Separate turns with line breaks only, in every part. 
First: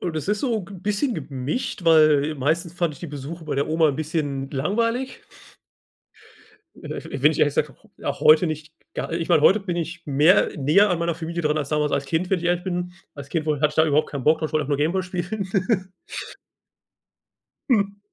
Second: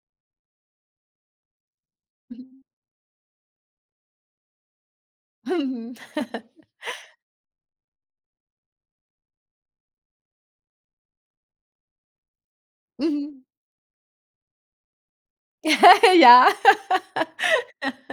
Und es ist so ge bisschen gemischt, weil
Mhm.
meistens fand ich die Besuche bei der Oma 'n bisschen langweilig.
Mhm.
[unintelligible] wenn ich ehrlich gesagt auch auch heute nicht ga ich meine, heute bin ich mehr näher an meiner Familie dran als damals als Kind, wenn ich ehrlich bin. Als
Mhm.
Kind woll hatte ich da überhaupt keinen Bock drauf, ich wollte einfach nur Game Boy spielen.
Ja,
Hm.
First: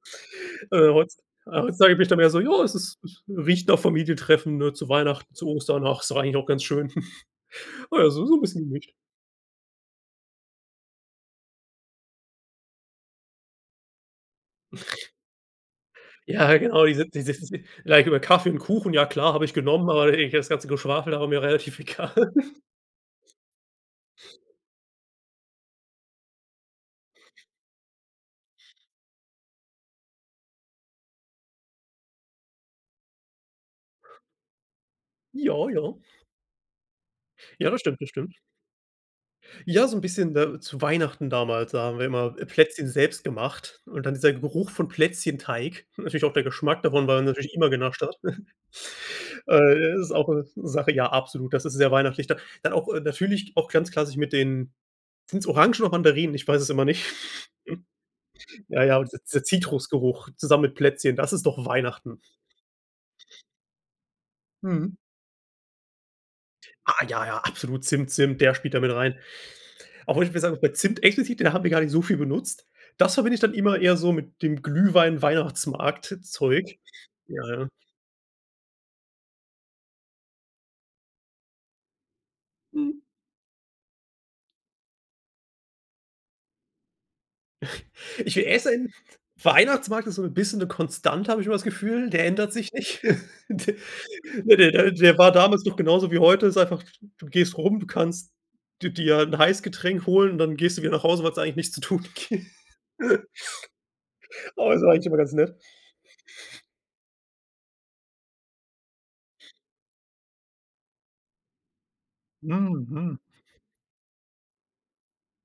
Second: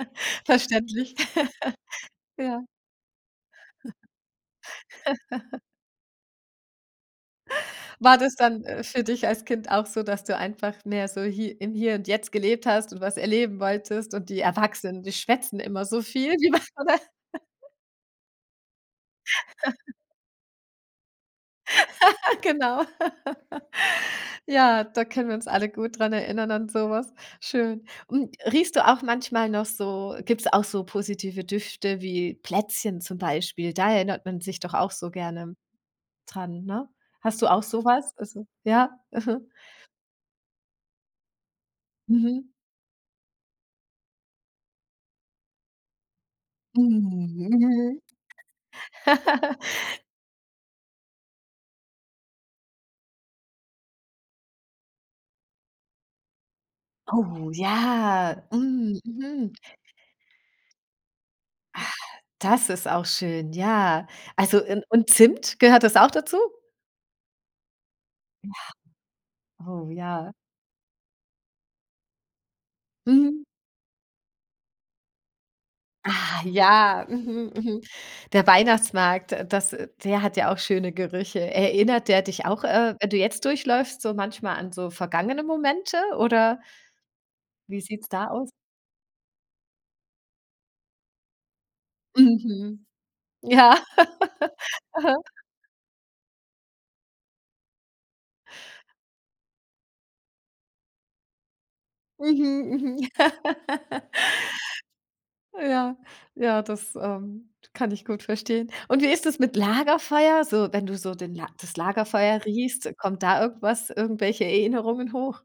Äh,
verständlich.
heutzu ah, heutzutage bin ich dann eher so: „Ja,
Ja.
es es riecht nach Familientreffen“, ne? Zu Weihnachten, zu Ostern, ach, ist eigentlich auch ganz schön. Oh ja,
War
so
das
so
dann,
bisschen
äh,
gemischt?
für dich als Kind auch so, dass du einfach mehr so hi im Hier und Jetzt gelebt hast und was erleben wolltest und die Erwachsenen, die schwätzen immer so viel, die. [unintelligible]
Ja, ja genau. Die sind [unintelligible] über Kaffee und Kuchen, ja klar, habe ich genommen, aber ey [unintelligible] das ganze Geschwafel, da war mir relativ egal.
Genau. Ja, da können wir uns alle gut dran erinnern an so was. Schön. Und, riechst du auch manchmal noch so gibt es auch so positive Düfte wie Plätzchen zum Beispiel? Da erinnert man sich doch auch so gerne
Ja, ja.
dran, ne? Hast du auch
Ja, das
so
stimmt, das
was?
stimmt.
Also ja. Mhm.
Ja, so 'n bisschen, ne, zu Weihnachten damals, da haben wir immer,
Mhm.
äh, Plätzchen selbst gemacht und dann dieser Geruch von Plätzchenteig. Natürlich auch der Geschmack davon, weil
Mm.
man natürlich immer
Mhm.
genascht hat. Äh, ja, das ist auch so 'ne Sache ja, absolut. Das ist sehr weihnachtlich. Da dann auch natürlich auch ganz klassisch mit den sind es Orangen oder Mandarinen? Ich weiß es immer nicht.
Oh, ja.
Ja,
Mm,
ja, auch di dieser
mhm.
Zitrusgeruch zusammen mit Plätzchen. Das ist doch
Ach.
Weihnachten.
Das ist auch schön. Ja, also in
Mhm.
und Zimt, gehört das auch dazu?
Ah ja, ja, absolut. Zimt, Zimt, der spielt da mit rein.
Ja. Oh,
Auch wenn
ja.
ich mir sagen muss, bei Zimt explizit, da haben wir gar nicht so viel benutzt. Das verbinde ich
Mhm.
dann immer eher so mit dem
Ah,
Glühwein-Weihnachtsmarkt-Zeug.
ja.
Ja,
Mhm,
ja.
mhm. Der Weihnachtsmarkt, äh, das der hat ja auch schöne Gerüche. Erinnert der dich auch, äh, wenn du jetzt durchläufst, so manchmal an so vergangene Momente oder wie sieht es da
Ich will
aus?
essen, Weihnachtsmarkt ist so 'n bisschen 'ne Konstante, habe ich immer das Gefühl, der ändert sich
Mhm.
nicht. De
Ja.
ne, der der der
Aha.
war damals noch genauso wie heute. Ist einfach, du gehst rum, du kannst d dir 'n Heißgetränk holen und dann gehst du wieder nach Hause, weil es da eigentlich nichts zu tun gibt.
Mhm. Mhm.
Oh, ist aber eigentlich immer ganz nett.
Ja, ja, das, ähm, kann ich gut verstehen. Und wie ist das mit Lagerfeuer? So, wenn du so den das Lagerfeuer
Hm,
riechst,
mhm.
kommt da irgendwas irgendwelche Erinnerungen hoch?